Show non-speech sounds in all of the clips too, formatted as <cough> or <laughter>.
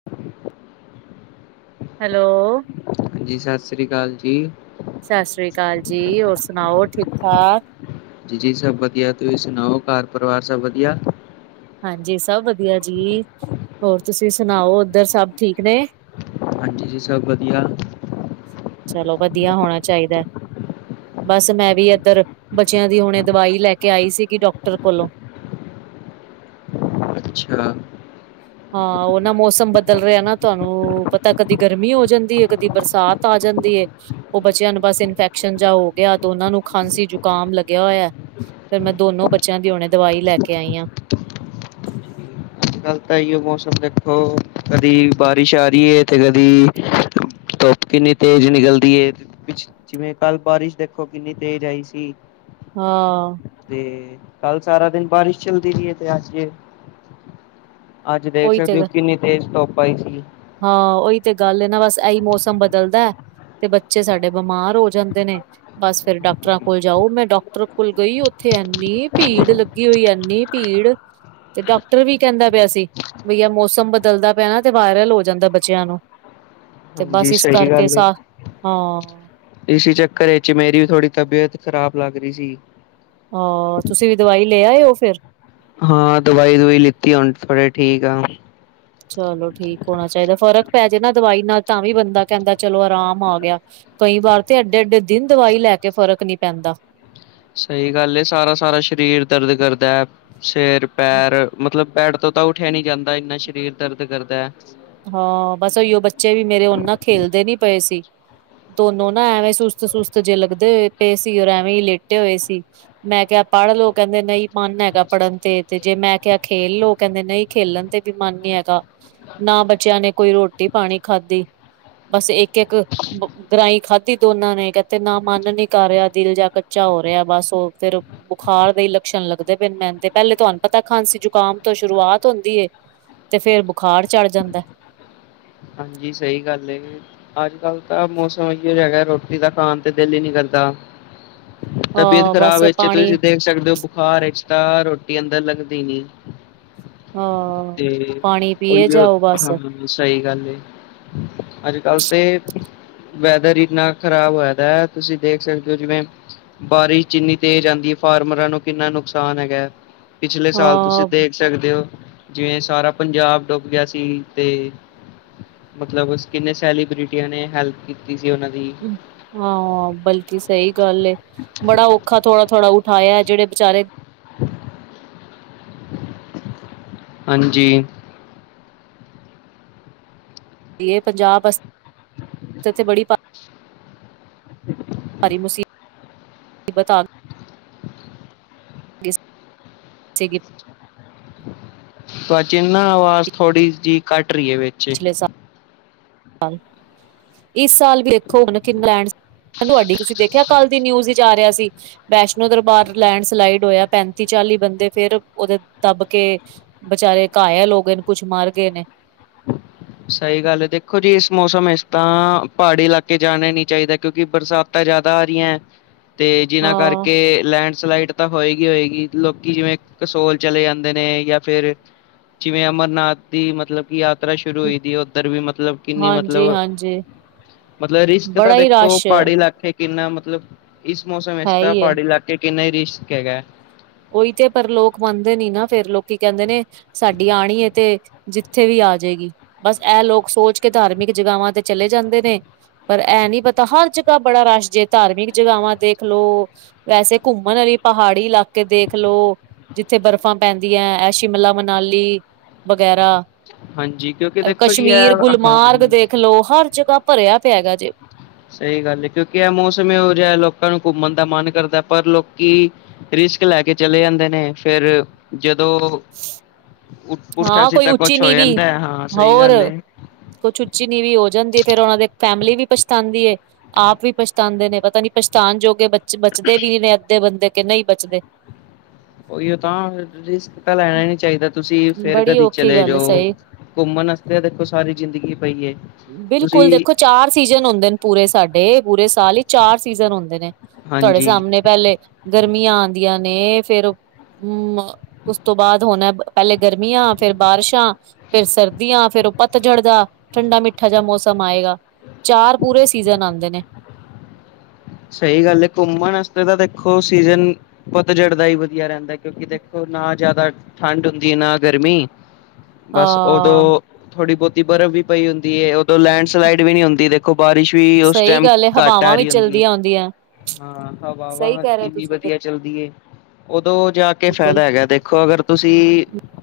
<inaudible> Hello. ਹਾਂਜੀ ਸਾਸਰੀ ਕਾਲ ਜੀ। ਸਾਸਰੀ ਕਾਲ ਜੀ ਹੋਰ ਸੁਣਾਓ ਠੀਕ-ਠਾਕ। ਜੀ-ਜੀ ਸਭ ਵਧੀਆ, ਤੁਸੀਂ ਸੁਣਾਓ ਘਰ ਪਰਿਵਾਰ ਸਭ ਵਧੀਆ। ਹਾਂਜੀ ਸਭ ਵਧੀਆ ਜੀ, ਹੋਰ ਤੁਸੀਂ ਸੁਣਾਓ ਉੱਧਰ ਸਭ ਠੀਕ ਨੇ? ਹਾਂਜੀ ਜੀ, ਸਭ ਵਧੀਆ। ਚਲੋ, ਵਧੀਆ ਹੋਣਾ ਚਾਹੀਦਾ। ਬਸ, ਮੈਂ ਵੀ ਇਏਧਰ ਬੱਚਿਆਂ ਦੀ ਹੁਣੇ ਦਵਾਈ ਲੈ ਕੇ ਆਈ ਸੀਗੀ ਡਾਕਟਰ ਕੋਲੋਂ। ਅੱਛਾ। ਹਾਂ, ਉਹ ਨਾ ਮੌਸਮ ਬਦਲ ਰਿਹਾ ਨਾ ਤੁਹਾਨੂੰ ਪਤਾ ਕਦੀ ਗਰਮੀ ਹੋ ਜਾਂਦੀ ਹੈ ਕਦੀ ਬਰਸਾਤ ਆ ਜਾਂਦੀਏ। ਉਹ ਬੱਚਿਆਂ ਨੂੰ ਬਸ ਇਨਫੈਕਸ਼ਨ ਜਾ ਹੋ ਗਿਆ। ਦੋਨਾਂ ਨੂੰ ਖਾਂਸੀ ਜ਼ੁਕਾਮ ਲੱਗਿਆ ਹੋਇਆ। ਫੇਰ ਮੈਂ ਦੋਨੋ ਬੱਚਿਆਂ ਦੀ ਹੁਣੇ ਦਵਾਈ ਲੈ ਕੇ ਆਈਆ। ਜੀ, ਅੱਜ ਕੱਲ ਤਾਂ ਇਹੀਓ ਮੌਸਮ ਦੇਖੋ ਕਦੀ ਬਾਰਿਸ਼ ਆ ਰਹੀ ਹੈ ਤੇ ਕਦੇ ਧੁੱਪ ਕਿੰਨੀ ਤੇਜ਼ ਨਿਕਲਦੀ ਏ। ਜਿਵੇਂ ਕੱਲ ਬਾਰਿਸ਼ ਦੇਖੋ ਕਿੰਨੀ ਤੇਜ਼ ਆਈ ਸੀ। ਹਾਂ। ਤੇ ਕੱਲ ਸਾਰਾ ਦਿਨ ਬਾਰਿਸ਼ ਚੱਲਦੀ ਰਹੀ ਹੈ ਤੇ ਅੱਜ- ਦੇਖ ਉਹੀ ਤੇ ਸਕਦੇ ਹੋ ਕਿੰਨੀ ਤੇਜ਼ ਧੁੱਪ ਆਈ ਸੀਗੀ। ਹਾਂ ਉਹੀ ਤੇ ਗੱਲ ਹੈ ਨਾ ਬਸ, ਇਹੀ ਮੌਸਮ ਬਦਲਦਾ- ਤੇ ਬੱਚੇ ਸਾਡੇ ਬਿਮਾਰ ਹੋ ਜਾਂਦੇ ਨੇ ਬਸ ਫੇਰ ਡਾਕਟਰਾਂ ਕੋਲ ਜਾਓ। ਮੈਂ ਡਾਕਟਰ ਕੋਲ ਗਈ ਉੱਥੇ ਐੰਨੀ ਭੀੜ ਲੱਗੀ ਹੋਈ ਐਨੀ- ਭੀੜ ਤੇ ਡਾਕਟਰ ਵੀ ਕਹਿੰਦਾ ਪਿਆ ਸੀ ਬਈਆ ਮੌਸਮ ਬਦਲਦਾ ਪਿਆ ਨਾ ਤੇ ਵਾਇਰਲ ਹੋ ਜਾਂਦਾ ਬੱਚਿਆਂ ਨੂੰ, ਤੇ ਹਾਂਜੀ ਬਸ ਇਸ ਸਹੀ ਕਰਕੇ ਗੱਲ ਹੈ ਸਾ ਹਾਂ। ਇਸੀ ਚੱਕਰ ਵਿੱਚ ਮੇਰੀ ਵੀ ਥੋੜ੍ਹੀ ਤਬੀਅਤ ਖ਼ਰਾਬ ਲੱਗ ਰਹੀ ਸੀ। ਹਾਂ, ਤੁਸੀਂ ਵੀ ਦਵਾਈ ਲੈ ਆਇਓ ਫੇਰ? ਹਾਂ, ਦਵਾਈ-ਦਵੂਈ ਲਿੱਤੀ ਹੁਣ ਥੋੜੇ ਠੀਕ ਆ। ਚਲੋ, ਠੀਕ ਹੋਣਾ ਚਾਹੀਦਾ। ਫ਼ਰਕ ਪੈ ਜੇਨਾ ਦਵਾਈ ਨਾਲ ਤਾਂ ਵੀ ਬੰਦਾ ਕਹਿੰਦਾ ਚਲੋ ਆਰਾਮ ਆ ਗਿਆ। ਕਈ ਵਾਰ ਤੇ ਏਡੇ -ਏਡੇ ਦਿਨ ਦਵਾਈ ਲੈ ਕੇ ਫ਼ਰਕ ਨਹੀਂ ਪੈਂਦਾ। ਸਹੀ ਗੱਲ ਏ ਸਾਰਾ-ਸਾਰਾ ਸਰੀਰ ਦਰਦ ਕਰਦਾ। ਸਿਰ, ਪੈਰ ਮਤਲਬ ਬੈਡ ਤੋਂ ਉੱਠਿਆ ਨੀ ਜਾਂਦਾ। ਇੰਨਾ ਸਰੀਰ ਦਰਦ ਕਰਦਾ। ਹਾਂ, ਬਸ ਉਹੀਓ ਬੱਚੇ ਵੀ ਮੇਰੇ ਹੁਣ ਨਾ ਖੇਲਦੇ ਨੀ ਪਏ ਸੀ। ਦੋਨੋ ਨਾ ਐਵੇਂ ਸੁਸਤ-ਸੁਸਤ ਜੇ ਲੱਗਦੇ ਪਏ ਸੀ, ਔਰ ਐਵੇਂ ਹੀ ਲੇਟੇ ਹੋਏ ਸੀ। ਮੈਂ ਕਿਹਾ ਪੜ੍ਹ ਲੋ, ਕਹਿੰਦੇ ਨਹੀਂ- ਮਨ ਹੈਗਾ ਪੜ੍ਹਨ ਤੇ, ਤੇ ਜੇ ਮੈਂ ਕਿਹਾ ਖੇਲ ਲੋ ਕਹਿੰਦੇ ਨਹੀਂ ਖੇਲਣ ਤੇ ਵੀ ਮਨ ਨੀ ਹੈਗਾ। ਨਾ ਬੱਚਿਆਂ ਨੇ ਕੋਈ ਰੋਟੀ ਪਾਣੀ ਖਾਧੀ। ਬਸ ਇੱਕ-ਇੱਕ ਗਰਾਈ ਖਾਧੀ ਦੋਨਾਂ ਨੇ ਕਹਿਦੇ ਨਾ ਮਨ ਨੀ ਕਰ ਰਿਹਾ ਦਿਲ ਜਾ ਕੱਚਾ ਹੋ ਰਿਹਾ। ਬਸ, ਉਹ ਫਿਰ ਬੁਖਾਰ ਦੇਹੀ ਲੱਛਣ ਲੱਗਦੇ ਪਏ ਮੈਨੂੰ ਤੇ ਪਹਿਲੇ ਤੁਹਾਨੂੰ ਪਤਾ ਖਾਂਸੀ ਜ਼ੁਕਾਮ ਤੋਂ ਸ਼ੁਰੂਆਤ ਹੁੰਦੀਏ। ਤੇ ਫੇਰ ਬੁਖਾਰ ਚੜ੍ਹ ਜਾਂਦਾ। ਹਾਂਜੀ ਸਹੀ ਗੱਲ ਏ। ਅੱਜ ਕੱਲ ਤਾਂ ਮੌਸਮ ਇੋਝ ਹੈਗਾ ਰੋਟੀ ਦਾ ਖਾਣ ਤੇ ਦਿਲ ਹੀ ਨੀ ਕਰਦਾ। ਤਬੀਅਤ ਹਾਂ ਖ਼ਰਾਬ ਬਸ ਵਿੱਚ ਪਾਣੀ ਤੁਸੀਂ ਦੇਖ ਸਕਦੇ ਹੋ ਬੁਖਾਰ ਵਿੱਚ ਤਾਂ ਰੋਟੀ ਅੰਦਰ ਲੱਗਦੀ ਨੀ। ਹਾਂ, ਤੇ ਪਾਣੀ ਉਹੀ ਪੀਏ ਜਾਓ ਬਸ ਹਾਂ ਸਹੀ ਗੱਲ ਏ। ਅੱਜ ਕੱਲ ਤੇ ਵੈਦਰ ਇੰਨਾ ਖ਼ਰਾਬ ਹੋਇਆ ਦਾ ਹੈ ਤੁਸੀਂ ਦੇਖ ਸਕਦੇ ਹੋ ਜਿਵੇਂ ਬਾਰਿਸ਼ ਜੀਨੀ ਤੇਜ਼ ਆਉਂਦੀ ਹੈ। ਫਾਰਮਰਾਂ ਨੂੰ ਕਿੰਨਾ ਨੁਕਸਾਨ ਹੈਗਾ ਹੈ। ਪਿਛਲੇ ਸਾਲ ਤੁਸੀਂ ਦੇਖ ਸਕਦੇ ਹੋ ਜਿਵੇਂ ਸਾਰਾ ਪੰਜਾਬ ਡੁੱਬ ਗਿਆ ਸੀ ਤੇ ਮਤਲਬ ਕਿੰਨੇ ਸੈਲੀਬ੍ਰਿਟੀਆਂ ਨੇ ਹੈਲਪ ਕੀਤੀ ਸੀ ਉਹਨਾਂ ਦੀ। ਹਾਂ ਬਲਕਿ ਸਹੀ ਗੱਲ ਏ। ਬੜਾ ਔਖ ਥੋੜਾ ਥੋੜ੍ਹਾ ਉਠਾਇਆ ਜਿਹੜੇ ਬੀਚਾਰੇ ਹਾਂਜੀ। ਇਹ ਪੰਜਾਬ ਬਸ ਤੇ ਬੜੀ ਬਾਤ। ਭਾਰੀ ਮੁਸੀਬ ਤਬਤ ਆ ਗ। ਗਿਸ ਸੇ ਗਿਸ। ਸਚ ਇਹਨਾ ਬਾ ਨਾ ਆਵਾਜ਼ ਥੋੜ੍ਹੀ ਜਿਹੀ ਘੱਟ ਰਹੀ ਹੈ ਵਿੱਚ। ਪਿਛਲੇ ਸਾਲ ਇਸ ਸਾਲ ਦੇਖੋ ਹੁਣ ਕਿ ਇੰਗਲੈਂਡ। ਹਾਂ ਤੁਹਾਡੀ, ਤੁਸੀਂ ਦੇਖਿਆ ਕੱਲ੍ਹ ਦੀ ਨਿਊਜ਼ ਵਿੱਚ ਆ ਰਿਹਾ ਸੀ। ਵੈਸ਼ਨੋ ਦਰਬਾਰ ਲੈਂਡਸਲਾਈਡ ਹੋਇਆ ਪੈਂਤੀ ਚਾਲੀ ਬੰਦੇ ਫੇਰ ਉਹਦੇ ਦੱਬ ਕੇ। ਬੇਚਾਰੇ ਘਾਇਲ ਹੋ ਗਏ ਨੇ ਕੁੱਛ ਮਰ ਗਏ ਨੇ। ਸਹੀ ਗੱਲ ਦੇਖੋ ਜੀ ਇਸ ਮੌਸਮ ਇਸ ਤਾਂ ਪਹਾੜੀ ਇਲਾਕੇ ਜਾਣਾ ਨੀ ਚਾਹੀਦਾ ਕਿਉਂਕਿ ਬਰਸਾਤ। ਬਰਸਾਤਾਂ ਜ਼ਿਆਦਾ ਆ ਰਹੀਆ। <inaudible> ਤੇ ਜਿੰਨਾਂ ਹਾਂ। ਕਰਕੇ ਲੈਂਡਸਲਾਈਡ। ਤਾਂ ਹੋਏਗੀ ਹੋਏਗੀ ਲੋਕੀ ਜਿਵੇਂ ਕਸੋਲ ਚਲੇ ਜਾਂਦੇ ਨੇ ਜਾਂ ਫਿਰ। ਜਿਵੇਂ ਅਮਰਨਾਥ ਦੀ ਮਤਲਬ ਕਿ ਯਾਤਰਾ ਸ਼ੁਰੂ ਸ਼ੁਰੂ ਹੋਈ ਦੀ ਉੱਧਰ ਵੀ ਮਤਲਬ ਕਿੰਨੀ ਮਤਲਬ। ਹਾਂਜੀ-ਹਾਂਜੀ ਮਤਲਬ ਰਿਸਕ ਤਾਂ ਬੜਾ ਹੀ ਦੇਖੋ ਰਸ਼ ਪਹਾੜੀ ਹੈ ਇਲਾਕੇ 'ਚ ਕਿੰਨਾ ਮਤਲਬ ਇਸ ਮੌਸਮ ਵਿੱਚ ਹੀ ਏ। ਪਹਾੜੀ ਇਲਾਕੇ ਕਿੰਨਾ ਹੀ ਰਿਸਕ ਹੈਗਾ। ਉਹੀ ਤੇ ਪਰ ਲੋਕ ਮੰਨਦੇ ਨੀ ਨਾ ਫਿਰ ਲੋਕੀ ਕਹਿੰਦੇ ਨੇ ਸਾਡੀ ਆਣੀ ਹੈ ਤੇ। ਜਿੱਥੇ ਵੀ ਆ ਜਾਏਗੀ, ਬਸ ਐਹ ਲੋਕ ਸੋਚ ਕੇ ਧਾਰਮਿਕ ਜਗਾਵਾਂ ਤੇ ਚਲੇ ਜਾਂਦੇ ਨੇ। ਪਰ ਐਹ ਨਹੀਂ ਪਤਾ ਹਰ ਜਗ੍ਹਾ ਬੜਾ ਰਸ਼ ਜੇ ਧਾਰਮਿਕ ਜਗ੍ਹਾਵਾਂ ਦੇਖ ਲਓ। ਵੈਸੇ ਘੁੰਮਣ ਵਾਲੀ ਪਹਾੜੀ ਇਲਾਕ। ਕੇ ਦੇਖ ਲਓ ਜਿੱਥੇ ਬਰਫ਼ਾਂ ਪੈਂਦੀਆਂ ਇਹ ਸ਼ਿਮਲਾ ਮਨਾਲੀ ਵਗੈਰਾ। ਹਾਂਜੀ ਕਿਉਂਕਿ ਦੇਖੋ ਜੀ ਕਸ਼ਮੀਰ ਇਹ ਗੁਲਮਾਰਗ ਹਾਂ ਦੇਖਲੋ ਹਰ ਜਗ੍ਹਾ ਭਰਿਆ ਪਿਆ ਹੈਗਾ ਜੇ। ਸਹੀ ਗੱਲ ਹੈ ਕਿਉਂਕਿ ਐਹ ਮੌਸਮ ਇਹੋ ਜਿਹਾ ਲੋਕਾਂ ਨੂੰ ਘੁੰਮਣ ਦਾ ਮਨ ਕਰਦਾ ਪਰ ਲੋਕੀ। ਰਿਸਕ ਲੈ ਕੇ ਚਲੇ ਜਾਂਦੇ ਨੇ ਫਿਰ। ਜਦੋਂ ਉੱਠ ਪੁਠਾ ਹਾਂ ਕੋਈ ਸੀਦਾ ਉੱਚੀ ਕੁੱਛ ਹੋ ਨੀਵੀਂ ਜਾਂਦਾ ਹੈ। ਹਾਂ ਸਹੀ ਹੋਰ ਗੱਲ ਏ ਕੁਛ ਉੱਚੀ ਨੀਵੀ ਹੋ ਜਾਂਦੀ ਫੇਰ ਉਹਨਾਂ ਦੀ ਫੈਮਿਲੀ ਵੀ ਪਛਤਾਉਦੀ ਏ। ਆਪ ਵੀ ਪਛਤਾਉਂਦੇ ਨੇ ਪਤਾ ਨੀ ਪਛਤਾਣ ਜੋਗੇ ਬ ਬਚਦੇ ਵੀ ਨੇ ਅੱਧੇ ਬੰਦੇ ਕਿ ਨਹੀਂ ਬਚਦੇ। ਉਹੀਓ ਤਾਂ ਰਿਸਕ ਤਾਂ ਲੈਣਾ ਹੀ ਨੀ ਚਾਹੀਦਾ ਤੁਸੀਂ ਫਿਰ ਬੜੀ ਕਦੀ ਔਖੀ ਚਲੇ ਗੱਲ ਏ ਜਾਓ। ਸਹੀ। ਘੁੰਮਣ ਵਾਸਤੇ ਦੇਖੋ ਸਾਰੀ ਜ਼ਿੰਦਗੀ ਪਈ ਏ। ਤੁਸੀਂ ਬਿਲਕੁਲ ਦੇਖੋ ਚਾਰ ਸੀਜਨ ਹੁੰਦੇ ਪੂਰੇ ਸਾਡੇ ਪੂਰੇ ਸਾਲ ਹੀ ਚਾਰ ਸੀਜਨ ਹੁੰਦੇ ਨੇ। ਤਾਡੇ ਹਾਂਜੀ ਸਾਹਮਣੇ ਪਹਿਲੇ। ਗਰਮੀਆਂ ਆਉਂਦੀਆਂ ਨੇ ਫਿਰ ਹਮ ਉਸ ਤੋਂ ਬਾਅਦ ਹੁਣ। ਪਹਿਲੇ ਗਰਮੀਆਂ ਫਿਰ ਬਾਰਿਸ਼ਾਂ ਫਿਰ ਸਰਦੀਆਂ ਫੇਰ ਪੱਤਝੜ ਦਾ ਠੰਡਾ ਮਿੱਠਾ। ਮਿੱਠਾ ਜਿਹਾ ਮੌਸਮ ਆਏਗਾ। ਚਾਰ ਪੂਰੇ ਸੀਜ਼ਨ ਆਂਦੇ ਨੇ। ਸਹੀ ਗੱਲ ਹੈ ਘੁੰਮਣ ਵਾਸਤੇ ਤਾਂ ਦੇਖੋ ਸੀਜਨ ਪਤਝੜ ਦਾ ਹੀ ਵਧੀਆ ਰਹਿੰਦਾ ਏ। ਕਿਉਂਕਿ ਦੇਖੋ ਨਾ ਜ਼ਿਆਦਾ ਠੰਡ ਹੁੰਦੀ ਨਾ ਗਰਮੀ ਬਸ ਉਦੋਂ। ਹਾਂ ਥੋੜੀ ਬਹੁਤੀ ਬਰਫ਼ ਵੀ ਪਈ ਹੁੰਦੀ ਹੈ ਉਦੋਂ ਲੈਂਡਸਲਾਈਡ ਵੀ ਨੀ ਹੁੰਦੀ ਦੇਖੋ ਦੇਖੋ, ਬਾਰਿਸ਼ ਵੀ ਉਸ ਟੈਮ ਘੱਟ ਆ ਰਹੀ ਹੁੰਦੀ ਹੈ। ਆਂਦੀਆਂ। ਹਾਂ ਹਵਾਵਾਂ ਇੰਨੀ ਵਧੀਆ ਚੱਲਦੀ ਏ, ਉਦੋਂ ਜਾ ਕੇ ਫਾਇਦਾ ਬਿਲਕੁਲ ਹੈਗਾ ਦੇਖੋ ਅਗਰ। ਤੁਸੀ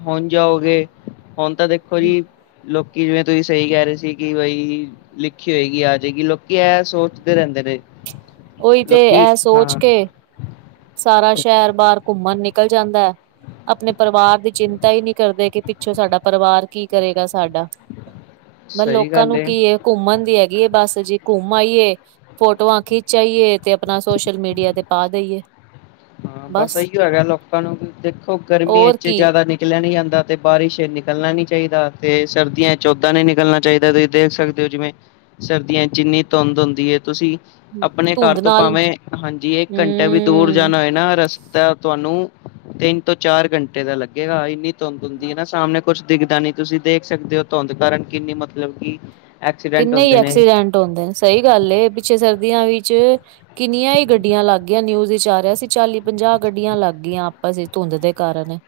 ਹੁਣ ਜਾਓਗੇ? ਹੁਣ ਤਾਂ ਦੇਖੋ ਜੀ। ਲੋਕੀ ਜਿਵੇਂ, ਤੁਸੀਂ ਸਹੀ ਕਹਿ ਰਹੇ ਸੀ, ਕਿ ਬਈ। ਲਿਖੀ ਹੋਏਗੀ ਆ ਜੇਗੀ ਲੋਕੀ ਐ ਸੋਚਦੇ ਰਹਿੰਦੇ ਨੇ। ਉਈ 'ਤੇ ਲੋਕੀ ਐ ਸੋਚ ਹਾਂ ਕੇ, ਸਾਰਾ ਸ਼ਹਿਰ ਬਾਰ ਘੁੰਮਣ ਨਿਕਲ ਜਾਂਦੈ। ਆਪਣੇ ਪਰਿਵਾਰ ਦੀ ਚਿੰਤਾ ਈ ਨੀ ਕਰਦੇ ਕਿ ਪਿੱਛੋਂ ਸਾਡਾ ਪਰਿਵਾਰ ਕੀ ਕਰੇਗਾ ਸਾਡਾ। <inaudible> ਸਹੀ ਲੋਕਾਂ ਗੱਲ ਨੂੰ ਕੀ ਏ ਘੁੰਮਣ ਦੀ ਹੈਗੀ ਏ ਬਸ ਜੀ ਘੁੰਮ ਆਈਏ, ਫੋਟੋਆਂ ਖਿੱ ਚ ਆਈਏ 'ਤੇ ਆਪਣਾ ਸੋਸ਼ਲ ਮੀਡੀਆ 'ਤੇ ਪਾ ਦੇਈਏ। ਹਾਂ ਬਸ ਏਈਓ ਹੈਗਾ ਲੋਕਾਂ ਨੂੰ ਵੀ ਦੇਖੋ ਗਰਮੀ ਹੋਰ ਵਿੱਚ ਕੀ ਜਿਆਦਾ ਨੀ ਨਿਕਲਿਆ ਨੀ ਜਾਂਦਾ 'ਤੇ ਬਾਰਿਸ਼ ਵਿੱਚ ਨਿਕਲਣਾ ਨੀ ਚਾਈਦਾ 'ਤੇ ਸਰਦੀਆਂ 'ਚ ਉਦਾਂ ਨੀ ਨਿਕਲਣਾ ਚਾਈਦਾ ਤੁਸੀਂ ਦੇਖ ਸਕ ਦੇ ਜਿਵੇਂ ਸਰਦੀਆਂ 'ਚ ਇੰਨੀ ਧੁੰਦ ਹੁੰਦੀ ਏ ਤੁਸੀਂ ਆਪਣੇ ਘਰ ਧੁੰਦ ਤੋਂ ਨਾਲ ਭਾਵੇਂ ਹਾਂਜੀ ਇੱਕ ਘੰਟਾ ਵੀ ਦੂਰ ਹਮ ਏਨਾ ਰਸਤਾ ਤੁਹਾਨੂੰ ਤਿੰਨ ਤੋਂ ਚਾਰ ਘੰਟੇ ਦਾ ਲੱਗੇਗਾ ਇੰਨੀ ਧੁੰਦ ਹੁੰਦੀ ਏ ਨਾ ਸਾਹਮਣੇ ਕੁਛ ਦਿਖਦਾ ਨੀ ਤੁਸੀਂ ਦੇਖ ਸਕਦੇ ਓ ਧੁੰਦ ਕਾਰਨ ਕਿੰਨੀ ਮਤਲਬ ਕਿ ਐਕਸੀਡੈਂਟ ਕਿੰਨੇ ਈ ਹੁੰਦੇ ਨੇ ਐਕਸੀਡੈਂਟ ਹੁੰਦੇ ਨੇ ਸਈ ਗੱਲ ਏ ਪਿੱਛੇ ਸਰਦੀਆਂ ਵਿੱਚ ਕਿੰਨੀਆਂ ਈ ਗੱਡੀਆਂ ਲੱਗ ਗੀਆਂ ਨਿਊਜ਼ ਵਿਚ ਆ ਰਿਹਾ ਸੀ ਚਾਲੀ-ਪੰਜਾਹ ਗੱਡੀਆਂ ਲੱਗ ਗਈਆਂ ਆਪਸ 'ਚ ਧੁੰਦ ਦੇ ਕਾਰਨ।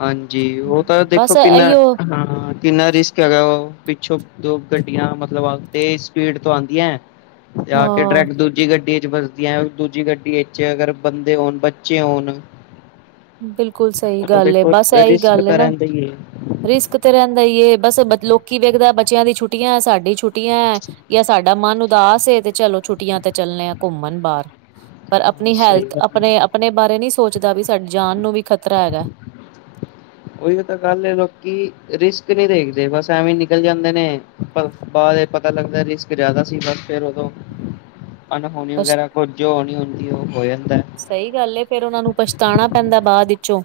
ਹਾਂਜੀ ਓ ਤਾਂ ਦੇਖੋ ਬਸ ਕਿੰਨਾ ਇਹੀਓ ਹਾਂ ਕਿੰਨਾ ਰਿਸਕ ਹੈਗਾ ਓ ਪਿੱਛੋਂ ਦੋ ਗੱਡੀਆਂ ਮਤਲਬ ਆ ਤੇਜ਼ ਸਪੀਡ ਤੋਂ ਆਂਦੀ ਐ ਤੇ ਆ ਕੇ ਹਾਂ ਡਰੈਕਟ ਦੂ ਜੀ ਗੱਡੀ 'ਚ ਵਜਦੀ ਐ ਦੂਜੀ ਗੱਡੀ ਵਿਚ ਅਗਰ ਬੰਦੇ ਹੋਣ, ਬੱਚੇ ਹੋਣ। ਬਿਲਕੁੱਲ ਸਈ ਤਾਂ ਗੱਲ ਏ ਦੇਖੋ ਬਸ ਐਈ ਰਿਸਕ ਗੱਲ ਏ ਤਾਂ ਨਾ। ਰਹਿੰਦਾ ਹੀ ਹੈ ਰਿਸਕ 'ਤੇ ਰਹਿੰਦਾ ਈ ਏ ਬਸ ਬ ਲੋਕੀ ਵੇਖਦਾ ਬੱਚਿਆਂ ਦੀ ਛੁੱਟੀਆਂ, ਸਾਡੀ ਛੁੱ ਟੀਆਂ ਜਾਂ ਸਾਡਾ ਮਨ ਉਦਾਸ ਏ 'ਤੇ ਚਲੋ ਛੁੱਟੀਆਂ 'ਤੇ ਚੱਲੇ ਆ ਘੁੰਮਣ ਬਾਰ। ਪਰ ਹਾਂ ਆਪਣੀ ਸਹੀ ਹੈਲਥ, ਗੱਲ ਹੈ ਆਪਣੇ-ਆਪਣੇ ਬਾਰੇ ਨੀ ਸੋਚਦਾ ਵੀ ਸਾਡੀ ਜਾਨ ਨੂੰ ਵੀ ਖ਼ਤਰਾ ਹੈਗਾ। ਉਈ ਤਾਂ ਗੱਲ ਏ ਲੋਕੀ ਰਿਸਕ ਨੀ ਦੇਖਦੇ ਬਸ ਐਵੇਂ ਨਿਕਲ ਜਾਂਦੇ ਨੇ ਬਾਅਦ ਏ ਪਤਾ ਲੱਗਦਾ ਰਿਸਕ ਜਿਆਦਾ ਸੀਗਾ ਫੇਰ ਉਦੋਂ <inaudible> ਅਣਹੋਣੀ ਵਗੈਰਾ ਕੁੱਝ ਜੋ ਹੋਣੀ ਹੁੰਦੀ ਓ ਹੋ ਜਾਂਦੈ। ਸਈ ਗੱਲ ਏ ਫੇਰ ਉਨਾਂ ਨੂੰ ਪਛਤਾਣਾ ਪੈਂਦਾ ਬਾਅਦ ਵਿੱਚੋਂ।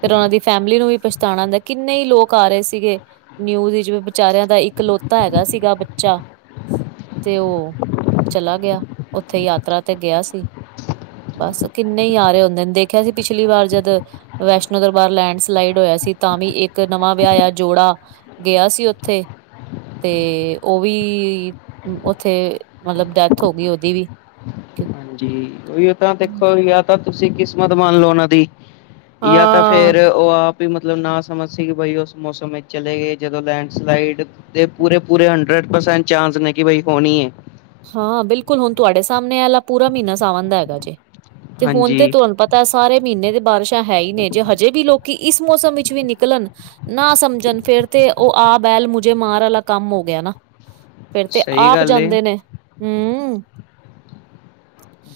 ਫਿਰ ਉਨਾਂ ਦੀ ਫੈਮਿਲੀ ਨੂੰ ਵੀ ਪਛਤਾਣਾ ਹੁੰਦਾ ਕਿੰਨੇ ਈ ਲੋਕ ਆ ਰੇ ਸੀਗੇ ਨਿਊਜ਼ ਵਿੱਚ ਬੱ ਚਾਰਿਆਂ ਦਾ ਇਕਲੌਤਾ ਹੈਗਾ ਸੀਗਾ ਬੱਚਾ। ਤੇ ਓ ਚਲਾ ਗਿਆ ਉੱਥੇ ਯਾਤਰਾ 'ਤੇ ਗਿਆ ਸੀ। ਬਸ ਕਿੰਨੇ ਈ ਆ ਰੇ ਹੁੰਦੇ ਨੇ ਦੇਖਿਆ ਸੀ ਪਿਛਲੀ ਵਾਰ ਜਦ ਵੈਸ਼ਨੋ ਦਰਬਾਰ ਲੈਂਡਸਲਾਈਡ ਹੋਇਆ ਸੀ ਤਾਂ ਵੀ ਇੱਕ ਨਵਾਂ ਵਿਆਇਆ ਜੋੜਾ ਗਿਆ ਸੀ ਉੱਥੇ 'ਤੇ ਓ ਵੀ ਉੱਥੇ ਮਤਲਬ ਡੈਥ ਹੋਗੀ ਉਦੀ ਵੀ। ਜੀ ਉਈਓ ਤਾਂ ਦੇਖੋ ਯਾ ਤਾਂ ਤੁਸੀਂ ਕਿਸਮਤ ਮੰਨ ਲੋ ਉਨਾਂ ਦੀ ਜਾਂ ਤਾਂ ਹਾਂ ਫੇਰ ਓ ਆਪ ਈ ਮਤਲਬ ਨਾ ਸਮਝ ਸੀ ਕਿ ਬਾਈ ਉਸ ਮੌਸਮ ਵਿੱਚ ਚਲੇ ਗਏ ਜਦੋਂ ਲੈਂਡਸਲਾਈਡ ਦੇ ਪੂਰੇ-ਪੂਰੇ ਹਡਰਡ ਪਰਸੈਂਟ ਚਾਂਸ ਨੇ ਕਿ ਬਾਈ ਹੋਣੀ ਏ। ਹਾਂ ਬਿਲਕੁੱਲ ਹੁਣ ਤੁਹਾਡੇ ਸਾਹਮਣੇ ਐ ਆਲਾ ਪੂਰਾ ਮ੍ਹੀਨਾ ਸਾਵਣ ਦਾ ਹੈਗਾ ਜੇ 'ਤੇ ਹੁਣ ਤੇ ਹਾਂਜੀ, ਤੁਹਾਨੂੰ ਪ ਤਾ ਸਾਰੇ ਮ੍ਹੀਨੇ ਦੇ ਬਾਰਿਸ਼ਾਂ ਹੈ ਈ ਨੇ ਜੇ ਹਜੇ ਵੀ ਲੋਕੀ ਇਸ ਮੌਸਮ ਵਿੱਚ ਵੀ ਨਿਕਲਣ ਨਾ ਸਮਝਣ ਫੇਰ 'ਤੇ ਓ ਆ ਬੈਲ ਮੁਝੇ ਮਾਰ ਆਲਾ ਕੰਮ ਹੋ ਗਿਆ ਨਾ। ਫੇਰ 'ਤੇ ਸਹੀ ਆਪ ਗੱਲ ਏ। ਜਾਂਦੇ ਨੇ, ਹੂੰ।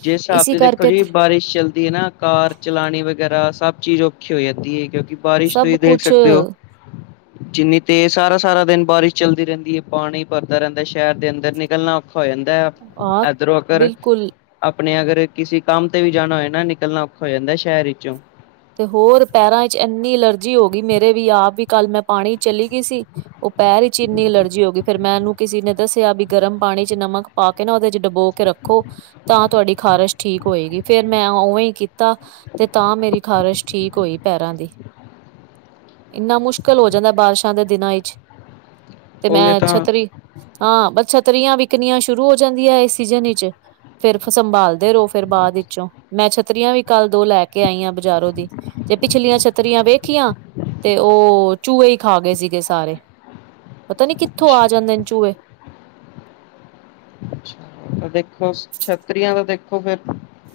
ਜਿਸ ਹਿਸਾਬ ਇਸੀ 'ਤੇ ਦੇਖੋ ਕਰਕੇ ਜੀ ਬਾਰਿਸ਼ ਚੱਲਦੀ ਏ ਨਾ ਕਾਰ ਚਲਾਣੀ ਵਗੈਰਾ ਸਭ ਚੀਜ਼ ਔਖੀ ਹੋ ਜਾਂਦੀ ਏ ਕਿਉਂਕਿ ਬਾਰਿਸ਼ ਸਭ ਤੁਸੀਂ ਦੇਖ ਕੁਛ ਸਕਦੇ ਓ <inaudible> ਜਿੰਨੀ ਤੇਜ਼ ਸਾਰਾ- ਸਾਰਾ ਦਿਨ ਬਾਰਿਸ਼ ਚੱਲਦੀ ਰਹਿੰਦੀ ਐ, ਪਾਣੀ ਭਰਦਾ ਰਹਿੰਦਾ ਸ਼ਹਿਰ ਦੇ ਅੰਦਰ ਨਿਕਲਣਾ ਔਖਾ ਹੋ ਜਾਂਦਾ, ਆ ਇਦਰਰੋਂ, ਔਰਦ। ਬਿਲਕੁਲ ਆਪਣੇ ਅਗਰ ਕਿਸੇ, ਕੰਮ ਤੇ ਵੀ ਜਾਣਾ ਹੋਏ ਨਾ ਨਿਕਲਣਾ ਔਖਾ ਹੋ ਜਾਂਦਾ, ਸ਼ਹਿਰ ਵਿੱਚੋਂ। ਤੇ ਹੋਰ, ਪੈਰਾਂ ਵਿੱਚ ਇੰਨੀ ਅਲਰਜੀ ਹੋ ਗਈ, ਮੇਰੇ ਵੀ ਆਪ ਵੀ ਕੱਲ ਮੈਂ ਪਾਣੀ ਚਲੀ। ਗੀ ਸੀ ਉਹ ਪੈਰ ਵੀਚ ਇੰਨੀ ਅਲਰਜੀ ਹੋ ਗਈ, ਫੇਰ ਮੈਂ ਇਹਨੂੰ ਕਿਸੇ ਨੇ ਦੱਸਿਆ ਵੀ, ਗਰਮ ਪਾਣੀ ਚ ਨਮਕ ਪਾਕੇ ਨਾ, ਉਹਦੇ ਚ ਡਬੋ ਕੇ ਰੱਖੋ। ਤਾਂ ਤੁਹਾਡੀ ਖ਼ਾਰਸ਼ ਠੀਕ ਹੋਏਗੀ। ਫੇਰ ਮੈਂ ਉਵੇਂ ਹੀ ਕੀਤਾ। ਤੇ ਤਾਂ ਮੇਰੀ ਖ਼ਾਰਸ਼, ਠੀਕ ਹੋਈ ਪੈਰਾਂ ਦੀ। ਇੰਨਾ ਮੁਸ਼ਕਿਲ ਹੋ ਜਾਂਦਾ, ਬਾਰਿਸ਼ਾਂ ਦੇ ਦਿਨਾਂ ਵਿੱਚ, ਤੇ ਉਹੀ ਮੈਂ ਤਾਂ ਛੱਤਰੀ ਹਾਂ ਬਸ ਛੱਤਰੀਆਂ ਵਿਕਣੀਆਂ ਸ਼ੁਰੂ ਹੋ ਜਾਂਦੀਆਂ। ਐਸ ਸੀਜਨ ਵਿਚ। ਫੇਰ ਸੰਭਾਲਦੇ ਰਹੋ, ਫੇਰ ਬਾਅਦ ਵਿੱਚੋਂ, ਮੈਂ ਛੱਤਰੀਆਂ ਵੀ ਕੱਲ ਦੋ ਲੈ ਕੇ ਆਈਆਂ ਬ- ਜ਼ਾਰੋ ਦੀ। ਜੇ ਪਿਛਲੀਆਂ ਛੱਤਰੀਆਂ ਵੇਖੀਆਂ ਤੇ ਉਹ, ਚੂਹੇ ਹੀ ਖਾ ਗਏ ਸੀਗੇ ਸਾਰੇ। ਪਤਾ ਨੀ ਕਿੱਥੋਂ ਆ ਜਾਂਦੇ ਨੇ ਚੂਹੇ। ਅਛਾ ਦੇਖੋ ਛੱਤਰੀਆਂ ਦਾ ਦੇਖੋ ਫੇਰ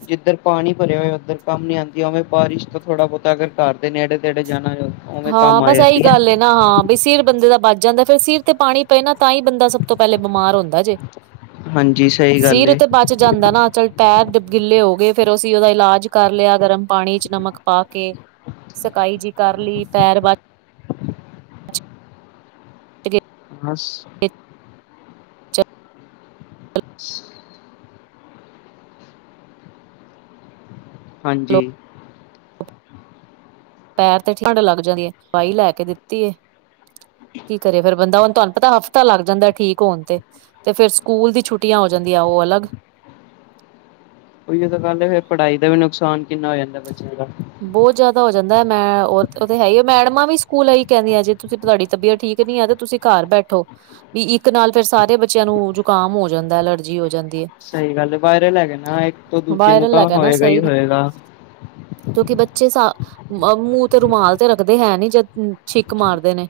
ਜਿੱਧਰ ਪਾਣੀ ਭਰਿਆ ਹੋਆ, ਉੱਧਰ ਕੰਮ ਨੀ ਆਉਂਦੀ। ਉਵੇ ਬਾਰਿਸ਼ ਤੋਂ ਥੋੜਾ ਬੋਤਾ ਅਗਰ ਘਰ ਦੇ ਨੇੜੇ- ਤੇੜੇ ਜਾਣਾ ਹੋਏ। ਹਾਂ ਬਸ ਇਹੀ ਗੱਲ ਐ। ਨਾ ਹਾਂ ਬਈ ਸਿਰ ਬੰਦੇ ਦਾ ਬਚ ਜਾਂਦਾ। ਫੇਰ ਸਿਰ ਤੇ ਪਾਣੀ ਪਏ ਨਾ ਤਾਂ ਹੀ, ਬੰਦਾ ਸਭ ਤੋਂ ਪਹਿਲੇ ਬਿਮਾਰ ਹੁੰਦਾ। ਹੂਦਾ ਜੇ, ਹਾਂਜੀ ਸਹੀ ਗੱਲ ਸੀਰ ਏ ਤੋ ਬਾਚ ਜਾਂਦਾ ਨਾ ਚੱਲ ਪੈਰ ਗਿੱਲੇ ਹੋ ਗਏ। ਫੇਰ ਅਸੀਂ ਉਹਦਾ ਇਲਾਜ ਕਰ ਲਿਆ, ਗਰਮ ਪਾਣੀ ਚ ਨਮਕ ਪਾ ਕੇ। ਸਕਾਈ ਜੀ ਕਰ ਲਈ। ਪੈਰ ਬਚ ਬਸ ਤੇ ਸ ਹਾ ਚਲੋ ਹਾਂਜੀ। ਪੈਰ ਤੇ ਠੰਢ ਲੱਗ ਜਾਂਦੀ ਐ। ਦਵਾਈ ਲੈ ਕੇ ਦਿੱਤੀ ਏ। ਕੀ ਕਰੇ ਫੇਰ ਬੰਦਾ ਹੁਣ, ਤੁਹਾਨੂੰ ਪਤਾ ਹਫ਼ਤਾ ਲੱਗ ਜਾਂਦਾ। ਠੀਕ ਹੋਣ ਤੇ, ਤੇ ਫੇਰ ਸਕੂਲ ਦੀ ਛੁੱਟੀਆਂ ਹੋ ਜਾਂਦੀਆਂ। ਉਹ ਅਲੱਗ। ਉਹੀ ਤਾਂ ਗੱਲ ਏ ਫੇਰ ਪੜਾਈ ਦਾ ਵੀ ਨੁਕਸਾਨ ਕਿੰਨਾ ਹੋ ਜਾਂਦਾ ਬੱਚਿਆਂ ਦਾ। ਬੋਤ ਜ਼ਦਾ ਹੋ ਜਾਂਦਾ ਹੁਨਾ ਏ ਓ ਤਾਂ ਹੈ ਹੀ ਮੈਡਮਾਂ ਵੀ ਸਕੂਲ ਏ ਈ ਕਹਿੰਦੀ ਆ ਜੇ ਤੁਸੀਂ ਤੁਹਾਡੀ ਤਬੀਅਤ ਠੀਕ ਨੀ ਹੈ ਤੇ ਤੁਸੀਂ ਘਰ ਬੈਠੋ। ਵੀ ਇੱਕ ਨਾਲ ਫੇਰ ਸਾਰੇ ਬੱਚਿਆਂ ਨੂੰ ਜੁਕਾਮ ਹੋ ਜਾਂਦਾ ਐ, ਐਲਰਜੀ ਹੋ ਜਾਂਦੀ ਐ। ਸਹੀ ਗੱਲ ਏ, ਵਾਇਰਲ ਹੈਗਾ ਨਾ, ਇੱਕ ਤੋਂ ਦੂਜੇ ਨੂੰ ਵਾਇਰਲ ਤਾਂ ਹੋਏਗਾ ਹੀ ਹੋਏਗਾ। ਕਿਉਕਿ ਬੱਚੇ ਸਾ, ਮੂੰਹ ਤੇ ਰੁਮਾਲ ਤੇ ਰੱਖਦੇ ਹੈ ਨੀ, ਜਦ ਛਿੱਕ ਮਾਰਦੇ ਨੇ।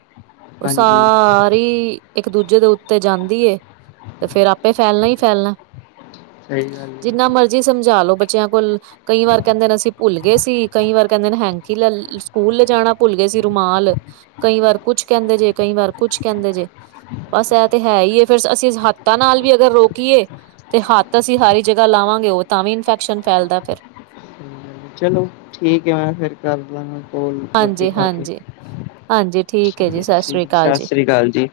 ਉਹ ਹਾਂਜੀ ਸਾਰ ਰੀ ਇੱਕ ਦੂਜੇ ਦੇ ਉੱਤੇ ਜਾਂਦੀ ਐ, ਤੇ ਫੇਰ ਆਪੇ ਫੈਲਣਾ ਹੀ ਫੈਲਣਾ ਐ। ਸਹੀ ਗੱਲ ਹੈ ਜਿੰਨਾ ਮਰਜ਼ੀ ਸਮਝਾਲੋ ਬੱਚਿਆਂ ਕੋਲ, ਕਈ ਵਾਰ ਕਹਿੰਦੇ ਨਾ ਅਸੀਂ ਭੁੱਲ ਗਏ ਸੀ। ਕਈ ਵਾਰ ਕਹਿੰਦੇ ਨੇ ਹੈਂਕੀ ਲੈ ਸਕੂਲ ਲਿਜਾਣਾ ਭੁੱਲ ਗਏ ਸੀ ਰੁਮਾਲ। ਕਈ ਵਾਰ ਕੁਛ ਕਹਿੰਦੇ ਜੇ, ਕਈ ਵਾਰ ਕੁਛ ਕਹਿੰਦੇ ਜੇ, ਬਸ ਇਹ ਤੇ ਹੈ ਹੀ ਐ, ਫੇਰ ਅਸੀਂ ਹੱਥਾਂ ਨਾਲ ਵੀ ਅਗਰ ਰੋਕੀਏ। ਤੇ ਹੱਥ ਅਸੀਂ ਹਾਰੀ ਜਗਾ ਲਾਵਾਂਗੇ। ਉਹ ਤਾਂ ਵੀ ਇਨਫੈਕਸ਼ਨ ਫੈਲਦਾ ਫੇਰ ਹੂੰ ਚਲੋ ਠੀਕ ਐ ਮੈਂ, ਫੇਰ ਕਰ ਲਾਂਗਾ। ਹੁਨ ਰੋਟੀ ਹਾਂਜੀ ਖਾ ਦੀ, ਹਾਂਜੀ ਹਾਂਜੀ ਠੀਕ ਹੈ ਜੀ ਸਤਿ ਸ੍ਰੀ ਠੀਕ, ਅਕਾਲ ਸਤਿ ਜੀ ਸ੍ਰੀ ਅਕਾਲ ਜੀ।